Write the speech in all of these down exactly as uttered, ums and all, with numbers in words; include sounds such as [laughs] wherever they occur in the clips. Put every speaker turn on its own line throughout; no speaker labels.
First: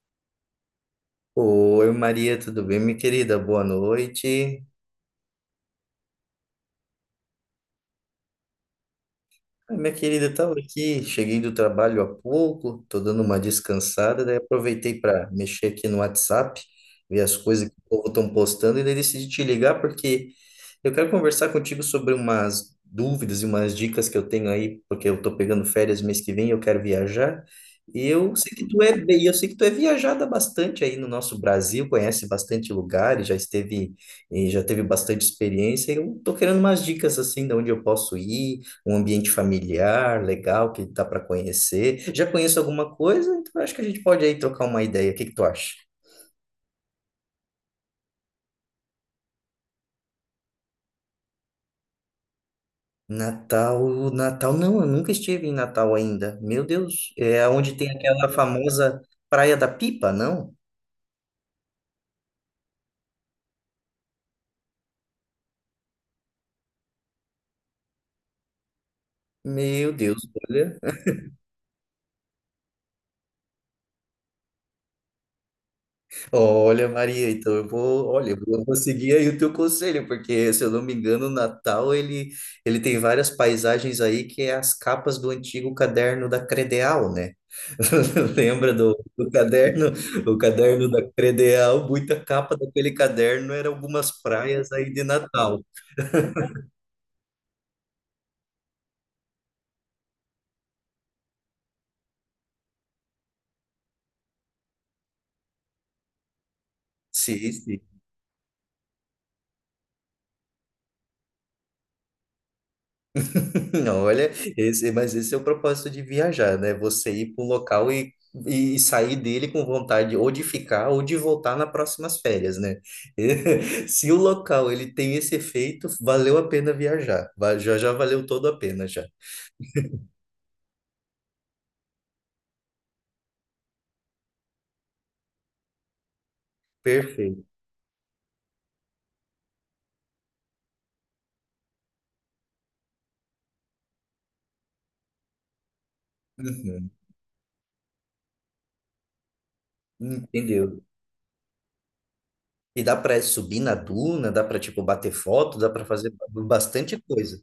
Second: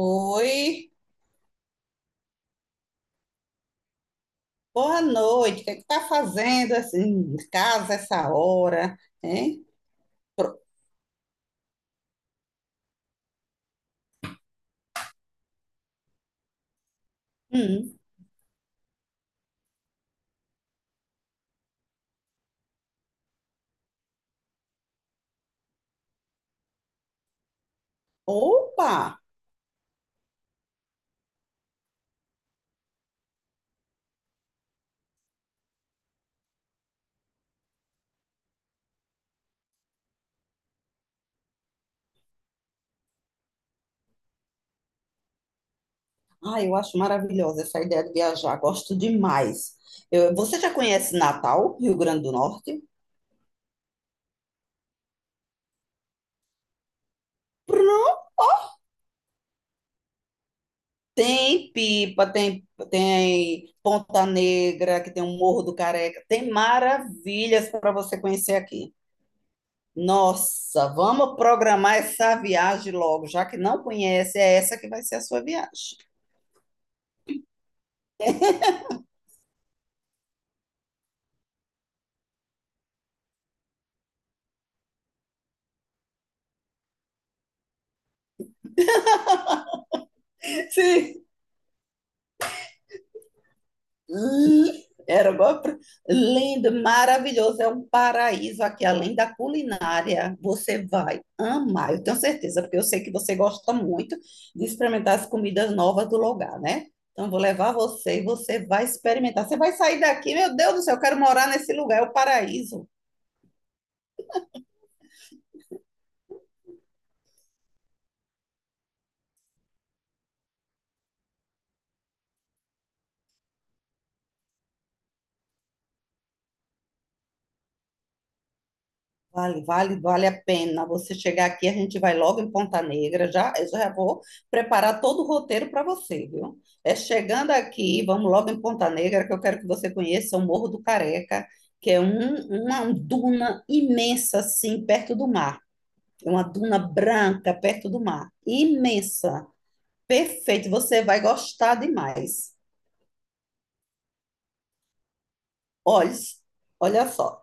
Oi,
Oi, Maria, tudo bem, minha querida? Boa noite.
boa noite. O que é que tá fazendo assim em casa essa hora, hein?
Ah, minha querida, estava
Pro-
aqui, cheguei do trabalho há pouco, estou dando uma descansada, daí aproveitei para mexer aqui no WhatsApp, ver as coisas que o
Hum.
povo estão postando, e daí decidi te ligar porque eu quero conversar contigo sobre umas dúvidas e umas dicas que eu tenho aí, porque eu estou pegando férias mês que vem, e eu quero viajar, e eu sei que tu é
Opa!
bem, eu sei que tu é viajada bastante aí no nosso Brasil, conhece bastante lugares, já esteve, e já teve bastante experiência, e eu estou querendo umas dicas assim, de onde eu posso ir, um ambiente familiar legal que dá para conhecer. Já conheço alguma coisa, então acho que a gente pode aí trocar uma ideia. O que que tu acha?
Ai, eu acho maravilhosa essa ideia de viajar. Gosto demais. Eu- você já conhece Natal, Rio Grande do Norte?
Natal, Natal, não, eu nunca estive em Natal ainda. Meu Deus, é onde tem aquela famosa Praia da Pipa, não?
Tem Pipa, tem, tem Ponta Negra, que tem o Morro do Careca. Tem maravilhas para você conhecer aqui.
Meu Deus, olha.
Nossa, vamos programar essa viagem logo, já que não conhece, é essa que vai ser a sua viagem.
Olha, Maria, então eu vou, olha, eu vou vou seguir aí o teu conselho, porque se eu não me engano, o Natal ele, ele tem várias paisagens aí que é as capas do antigo caderno da Credeal, né? [laughs] Lembra do, do caderno, o caderno da
Sim.
Credeal, muita capa daquele caderno era algumas
Hum,
praias aí de
era
Natal.
igual... pra- lindo, maravilhoso. É um paraíso aqui, além da culinária. Você vai amar, eu tenho certeza, porque eu sei que você gosta muito de experimentar as comidas novas do lugar, né? Então, eu vou
Sim,
levar
sim.
você e você vai experimentar. Você vai sair daqui, meu Deus do céu, eu quero morar nesse lugar, é o paraíso.
[laughs] Não, olha, esse, mas esse é o propósito de viajar, né? Você ir para um local e, e sair dele com vontade ou de ficar ou de voltar nas próximas férias, né? [laughs] Se o local ele tem esse efeito, valeu a pena viajar. Va- Já, já valeu todo a pena já.
Vale, vale, vale a pena. Você chegar aqui, a gente vai logo em Ponta Negra. Já, eu já vou preparar todo o roteiro para você, viu? É
Perfeito.
chegando aqui, vamos logo em Ponta Negra, que eu quero que você conheça o Morro do Careca, que é um- uma duna imensa, assim, perto do mar. É uma duna
Uhum.
branca perto do mar. Imensa. Perfeito,
Entendeu?
você vai gostar demais.
E dá para subir na duna, dá para tipo bater foto, dá para fazer
Olha,
bastante
olha
coisa.
só,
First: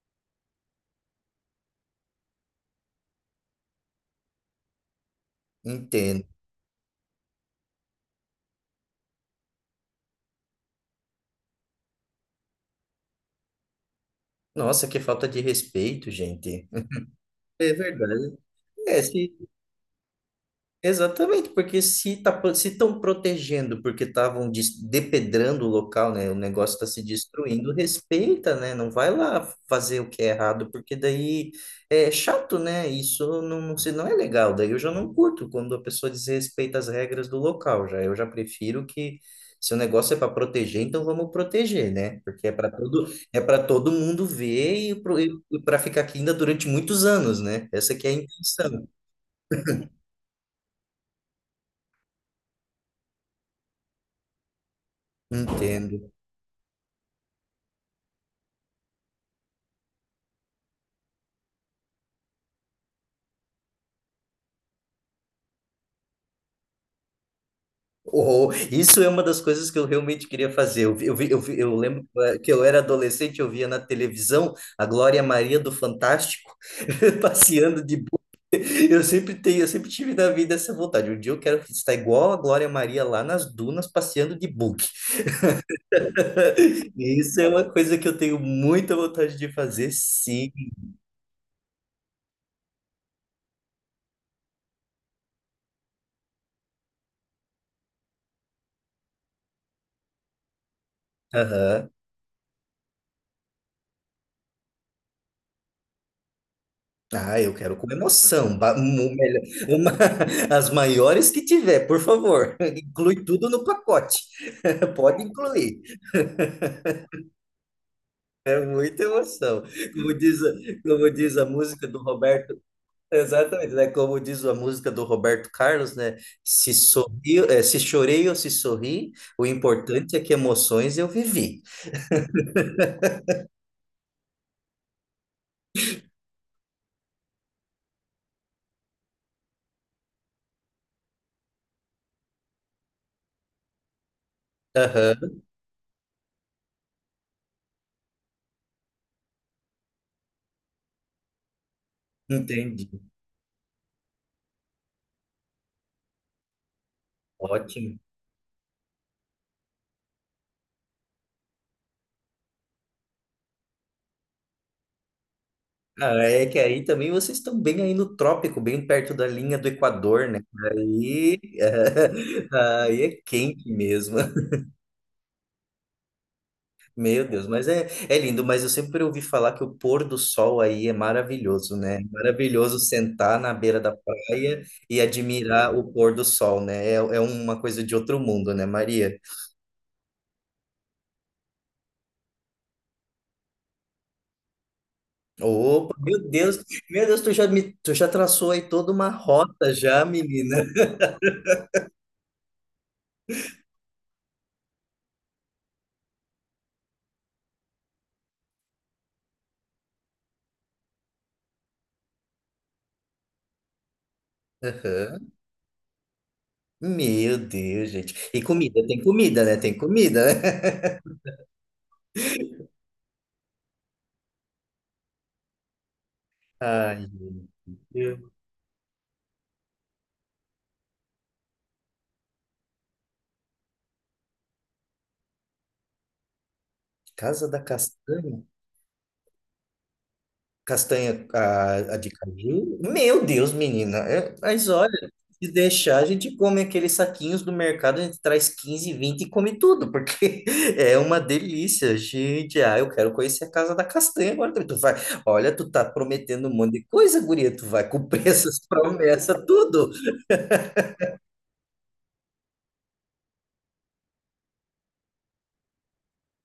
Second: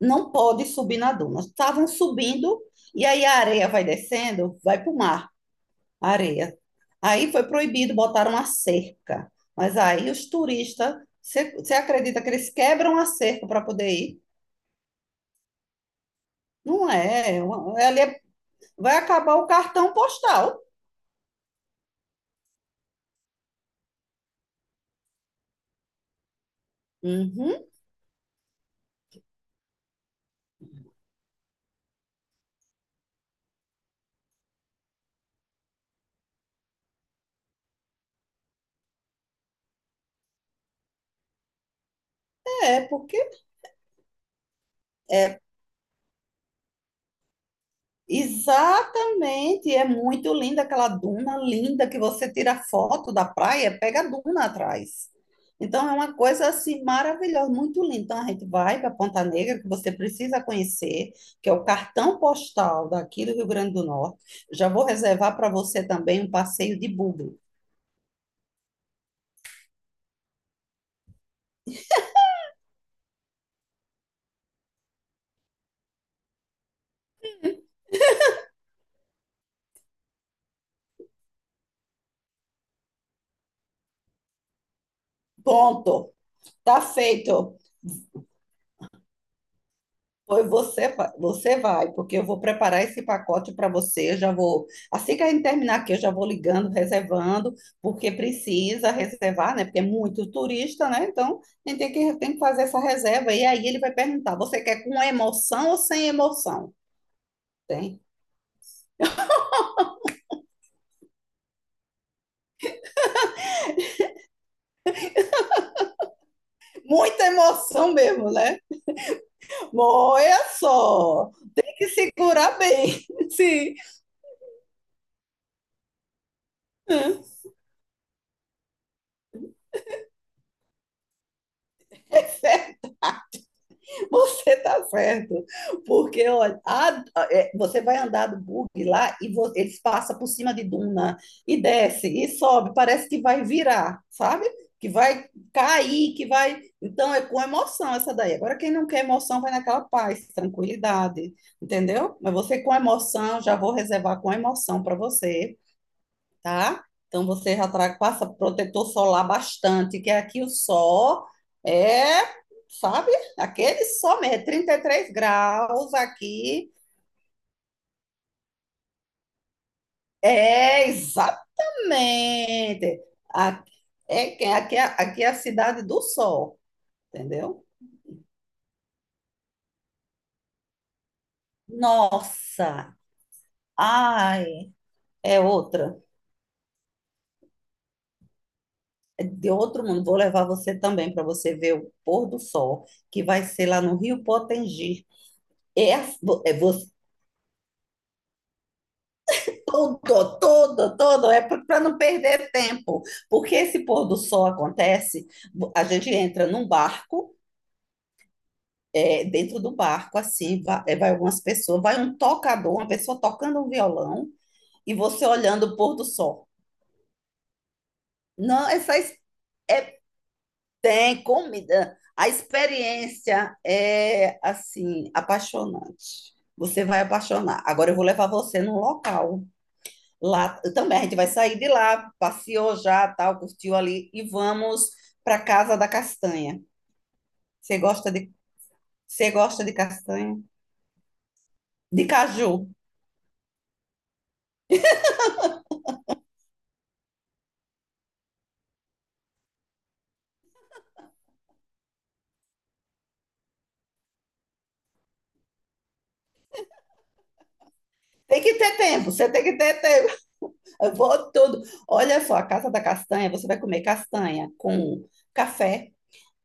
não pode subir na duna. Estavam subindo e aí a areia vai descendo, vai para o mar.
Entendo.
Areia. Aí foi proibido, botaram a cerca. Mas aí os turistas, você você acredita que eles quebram a cerca para poder ir?
Nossa, que falta de respeito, gente.
Não é, é
É
uma- é ali é-
verdade.
vai
É, se
acabar o cartão postal.
Exatamente, porque se tá, pro- se estão protegendo porque estavam des- depedrando o local, né? O negócio está se
Uhum,
destruindo, respeita, né? Não vai lá fazer o que é errado, porque daí é chato, né? Isso não, não, se- não é legal. Daí eu já não curto quando a pessoa desrespeita as regras do local. Já eu já prefiro que se o negócio é para proteger, então vamos proteger, né? Porque é para
é,
todo
porque
é para todo mundo ver e
é
para ficar aqui ainda durante muitos anos, né? Essa que é a intenção.
exatamente, é muito linda aquela duna linda que você tira foto da praia, pega a duna atrás. Então é
Entendo.
uma coisa assim maravilhosa, muito linda. Então a gente vai para Ponta Negra, que você precisa conhecer, que é o cartão postal daqui do Rio Grande do Norte. Já vou reservar para você também um passeio de buggy.
Oh, isso é uma das coisas que eu realmente queria fazer. Eu, vi- eu, vi- eu, vi- eu lembro eh, que eu era adolescente, eu via na televisão a Glória Maria do Fantástico [laughs] passeando de boa. Eu sempre tenho, eu sempre tive na vida essa vontade. Um dia eu quero estar igual a Glória Maria lá nas dunas passeando de bug.
Pronto, tá
[laughs] Isso é
feito.
uma coisa que eu tenho muita vontade de fazer,
Foi
sim.
você, vai- você vai, porque eu vou preparar esse pacote para você. Eu já vou, assim que a gente terminar aqui, eu já vou ligando, reservando, porque precisa reservar, né? Porque é muito turista, né? Então, a gente
Aham.
tem que, tem que fazer essa reserva. E aí ele vai perguntar: você quer com emoção ou sem emoção?
Ah, eu quero com
Tem
emoção, ba- um- um melhor- uma- [laughs] as maiores que tiver, por favor. [laughs] Inclui tudo no pacote. Pode incluir,
muita emoção mesmo, né?
é muita emoção. Como
Olha
diz, a- Como
só,
diz a
tem
música
que
do
segurar
Roberto,
bem. [laughs]
exatamente,
Sim.
né? Como diz a música do Roberto Carlos, né? Se sorri, eh, se chorei ou se sorri, o importante é que emoções eu vivi.
[laughs] [laughs] Você está certo. Porque, olha, a- é, você vai andar do bug lá e vo- eles passam por cima de duna e desce e sobe. Parece que vai virar, sabe? Que vai
Aham,
cair, que vai. Então é com emoção essa daí. Agora, quem não quer emoção vai naquela paz, tranquilidade, entendeu? Mas você com
entendi.
emoção, já vou reservar com emoção para você, tá? Então você já tra-
Ótimo.
passa protetor solar bastante, que aqui o sol é, sabe? Aquele sol mesmo, é trinta e três graus
Ah, é que
aqui.
aí também vocês estão bem aí no trópico, bem perto da linha do Equador, né?
É,
Aí, [laughs]
exatamente.
aí é
A-
quente mesmo.
é, que- aqui, é- Aqui é a cidade do sol,
Meu Deus,
entendeu?
mas é, é lindo, mas eu sempre ouvi falar que o pôr do sol aí é maravilhoso, né? É maravilhoso
Nossa!
sentar na beira da
Ai,
praia e
é
admirar o
outra.
pôr do sol, né? É, é uma coisa de outro mundo, né, Maria?
É de outro mundo. Vou levar você também para você ver o pôr do sol, que vai ser lá no Rio Potengi. É,
Opa,
a-
meu
vo- é,
Deus, meu Deus, tu já me, tu já traçou aí toda uma rota já,
Tudo,
menina.
tudo, tudo. É para não perder tempo. Porque esse pôr do sol acontece, a gente entra num barco, é, dentro do barco, assim, vai, é, vai algumas pessoas, vai um tocador, uma pessoa tocando um violão e você
Aham.
olhando o pôr do sol.
Meu Deus, gente. E
Não,
comida,
essa
tem
es-
comida, né? Tem
é,
comida, né?
Tem comida. A experiência é, assim, apaixonante.
[laughs]
Você vai
Ai, meu
apaixonar. Agora eu vou levar
Deus.
você num local. Lá também, a gente vai sair de lá, passeou já, tal, curtiu ali e vamos para Casa da Castanha.
Casa da
Você gosta de,
Castanha?
Você gosta de castanha?
Castanha, a, a
De
de
caju.
caju. Meu Deus, menina. É, mas olha, se deixar, a gente come aqueles saquinhos do mercado, a gente traz quinze, vinte e come tudo, porque [laughs] é uma delícia. Gente, ah, eu quero conhecer a casa da castanha agora. Também. Tu vai, olha, tu tá prometendo um monte de coisa, guria. Tu vai cumprir [laughs]
Tem que
essas
ter tempo, você
promessas,
tem que ter
tudo.
tempo. Eu vou tudo. Olha só, a Casa da Castanha, você vai comer castanha com café.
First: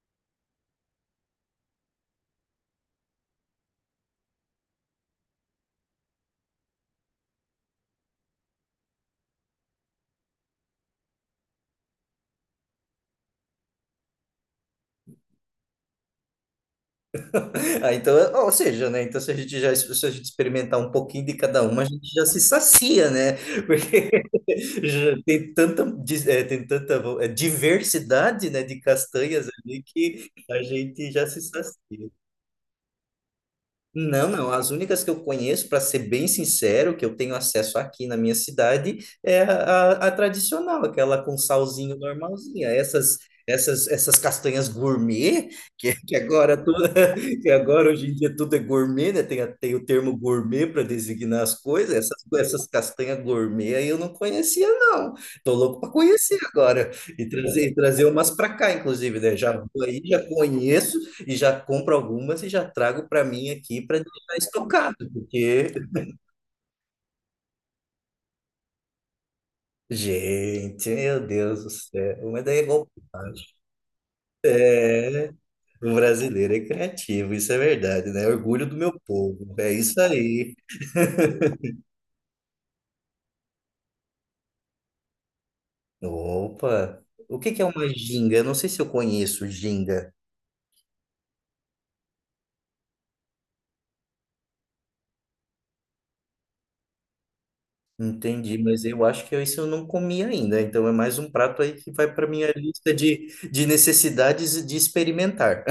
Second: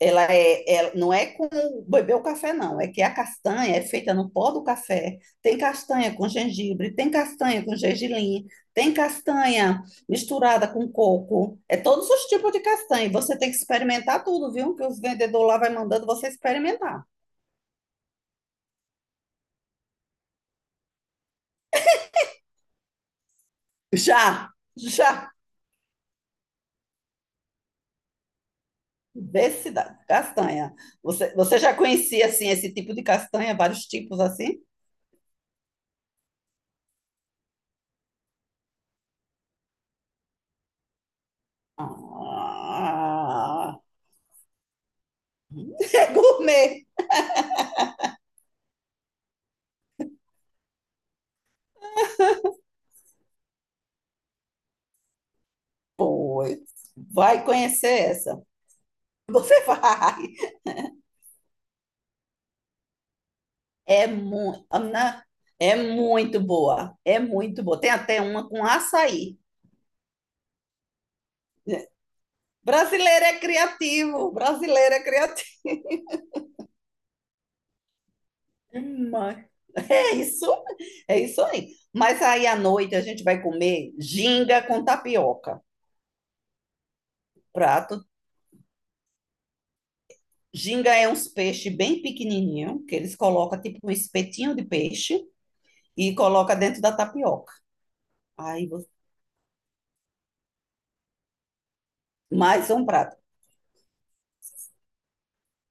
Ela é, ela- não é com beber o café, não. É que a castanha é feita no pó do café. Tem castanha com gengibre, tem castanha com gergelim, tem castanha misturada com coco. É todos os tipos de castanha. E você tem que experimentar tudo, viu? Que os vendedores lá vai mandando você experimentar.
[laughs] Ah, então, ou seja, né? Então, se a gente já se a gente experimentar um pouquinho de cada uma, a gente já se sacia, né? Porque
Já,
[laughs] já
já.
tem tanta, dis- eh, tem tanta vo- eh, diversidade, né, de castanhas
Vê se
ali
dá.
que a
Castanha.
gente já
Você,
se
você já
sacia.
conhecia, assim, esse tipo de castanha? Vários tipos,
Não, não.
assim?
As únicas que eu conheço, para ser bem sincero, que eu tenho acesso aqui na minha cidade, é a, a- a tradicional, aquela com salzinho normalzinha. Essas,
Ah,
essas, essas castanhas gourmet, que,
[laughs] é
que agora tudo,
gourmet.
[laughs] que agora hoje em dia tudo é gourmet, né? Tem, a- tem o termo gourmet para designar as coisas. Essas, essas castanhas gourmet aí eu não conhecia, não. Tô louco para conhecer
Pois,
agora e
vai
trazer, e trazer
conhecer
umas
essa.
para cá, inclusive,
[laughs]
né? Já
Você
vou aí
vai.
já conheço e já compro algumas e já trago para mim aqui para
É
deixar
muito,
estocado,
Ana,
porque,
é muito boa. É muito boa. Tem até uma com açaí.
gente, meu Deus do céu, mas daí é
Brasileiro é
golpagem.
criativo, brasileiro é criativo.
O brasileiro é criativo, isso é verdade, né? É orgulho do meu
Mas
povo, é isso
É isso,
aí.
é isso aí. Mas aí à noite a gente vai comer ginga com tapioca.
Opa, o que que é uma
Prato.
ginga? Eu não sei se eu conheço ginga,
Ginga é uns peixes bem pequenininho, que eles colocam tipo um espetinho de peixe e coloca dentro da tapioca.
entendi,
Aí,
mas
você-
eu acho que isso eu não comi ainda, então é mais um prato aí que vai para minha
Mais um
lista
prato.
de, de necessidades de experimentar.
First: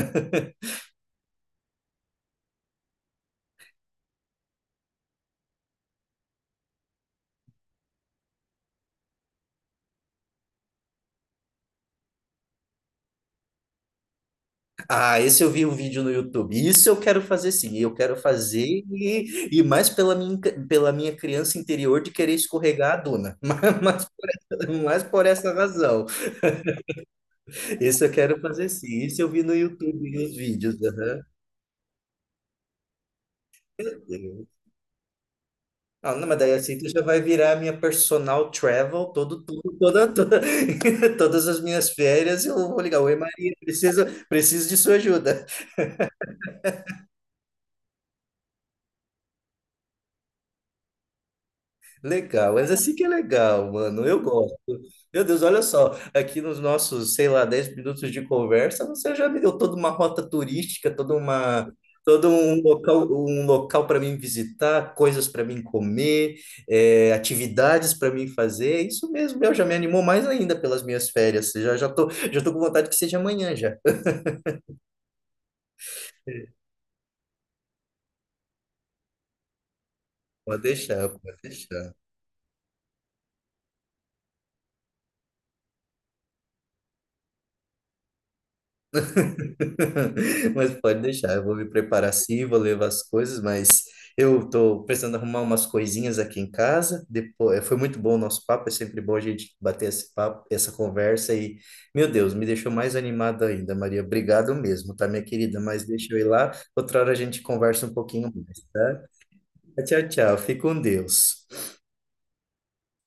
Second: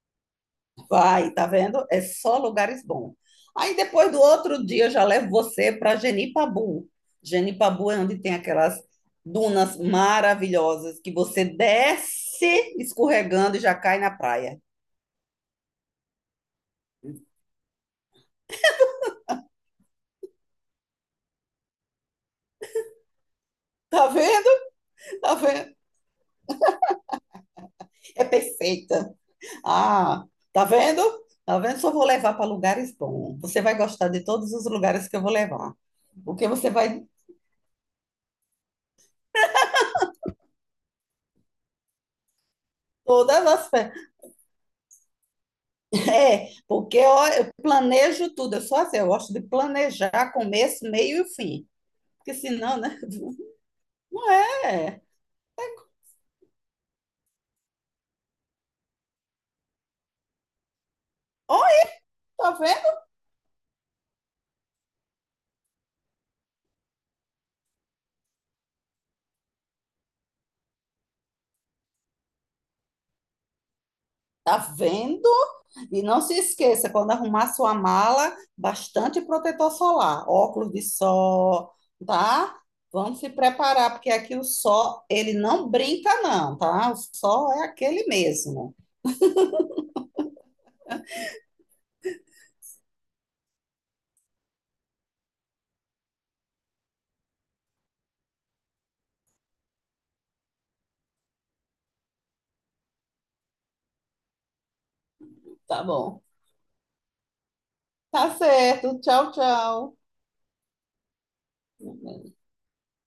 Vai, tá vendo? É só lugares bons. Aí depois do outro dia eu já levo você para Genipabu. Genipabu é onde tem aquelas dunas maravilhosas que você desce escorregando e já cai na praia.
Ah, esse eu vi um vídeo no YouTube. Isso eu quero fazer sim. Eu quero fazer e, e mais pela minha, pela minha criança interior de querer escorregar a duna. [laughs] Mas,
Tá vendo?
mas, mas por
Tá
essa
vendo?
razão. Isso eu
É
quero fazer sim.
perfeita.
Isso eu vi no YouTube,
Ah,
os
tá
vídeos.
vendo?
Aham.
Tá vendo? Só vou levar para lugares bons. Você vai gostar de todos os lugares que eu vou levar.
Ah, não, mas
Porque
daí
você
assim tu já
vai
vai virar a minha personal travel todo, tudo, toda, toda- [laughs] todas as minhas férias. Eu vou ligar, oi
todas
Maria,
as
preciso,
férias
preciso de sua ajuda.
[laughs] é, porque ó, eu planejo tudo. Eu sou assim, eu gosto de planejar começo, meio e fim. Porque
Legal, mas
senão,
assim
né?
que é legal, mano.
[laughs]
Eu
Não
gosto.
é.
Meu Deus, olha só, aqui nos nossos, sei lá, dez minutos de conversa, você já me deu toda uma rota turística, toda uma,
Olha,
todo
tá
um local,
vendo?
um local para mim visitar, coisas para mim comer, eh, atividades para mim fazer. É isso mesmo, meu, já me animou mais ainda pelas minhas férias. Já já tô, já tô com vontade que seja amanhã já.
Tá vendo? E não se
[laughs]
esqueça, quando arrumar sua mala, bastante protetor solar,
Pode
óculos de
deixar, pode
sol,
deixar.
tá? Vamos se preparar, porque aqui o sol, ele não brinca, não, tá? O sol é aquele mesmo.
[laughs] Mas pode deixar, eu vou me preparar sim, vou levar as coisas, mas eu tô precisando arrumar umas coisinhas aqui em casa. Depois, foi muito bom o nosso papo, é sempre bom a gente bater esse papo, essa conversa e, meu Deus, me deixou mais animado ainda, Maria. Obrigado mesmo, tá, minha querida?
Tá
Mas deixa eu
bom.
ir lá, outra hora a gente conversa um pouquinho
Tá
mais,
certo.
tá?
Tchau, tchau.
Tchau, tchau. Fique com Deus.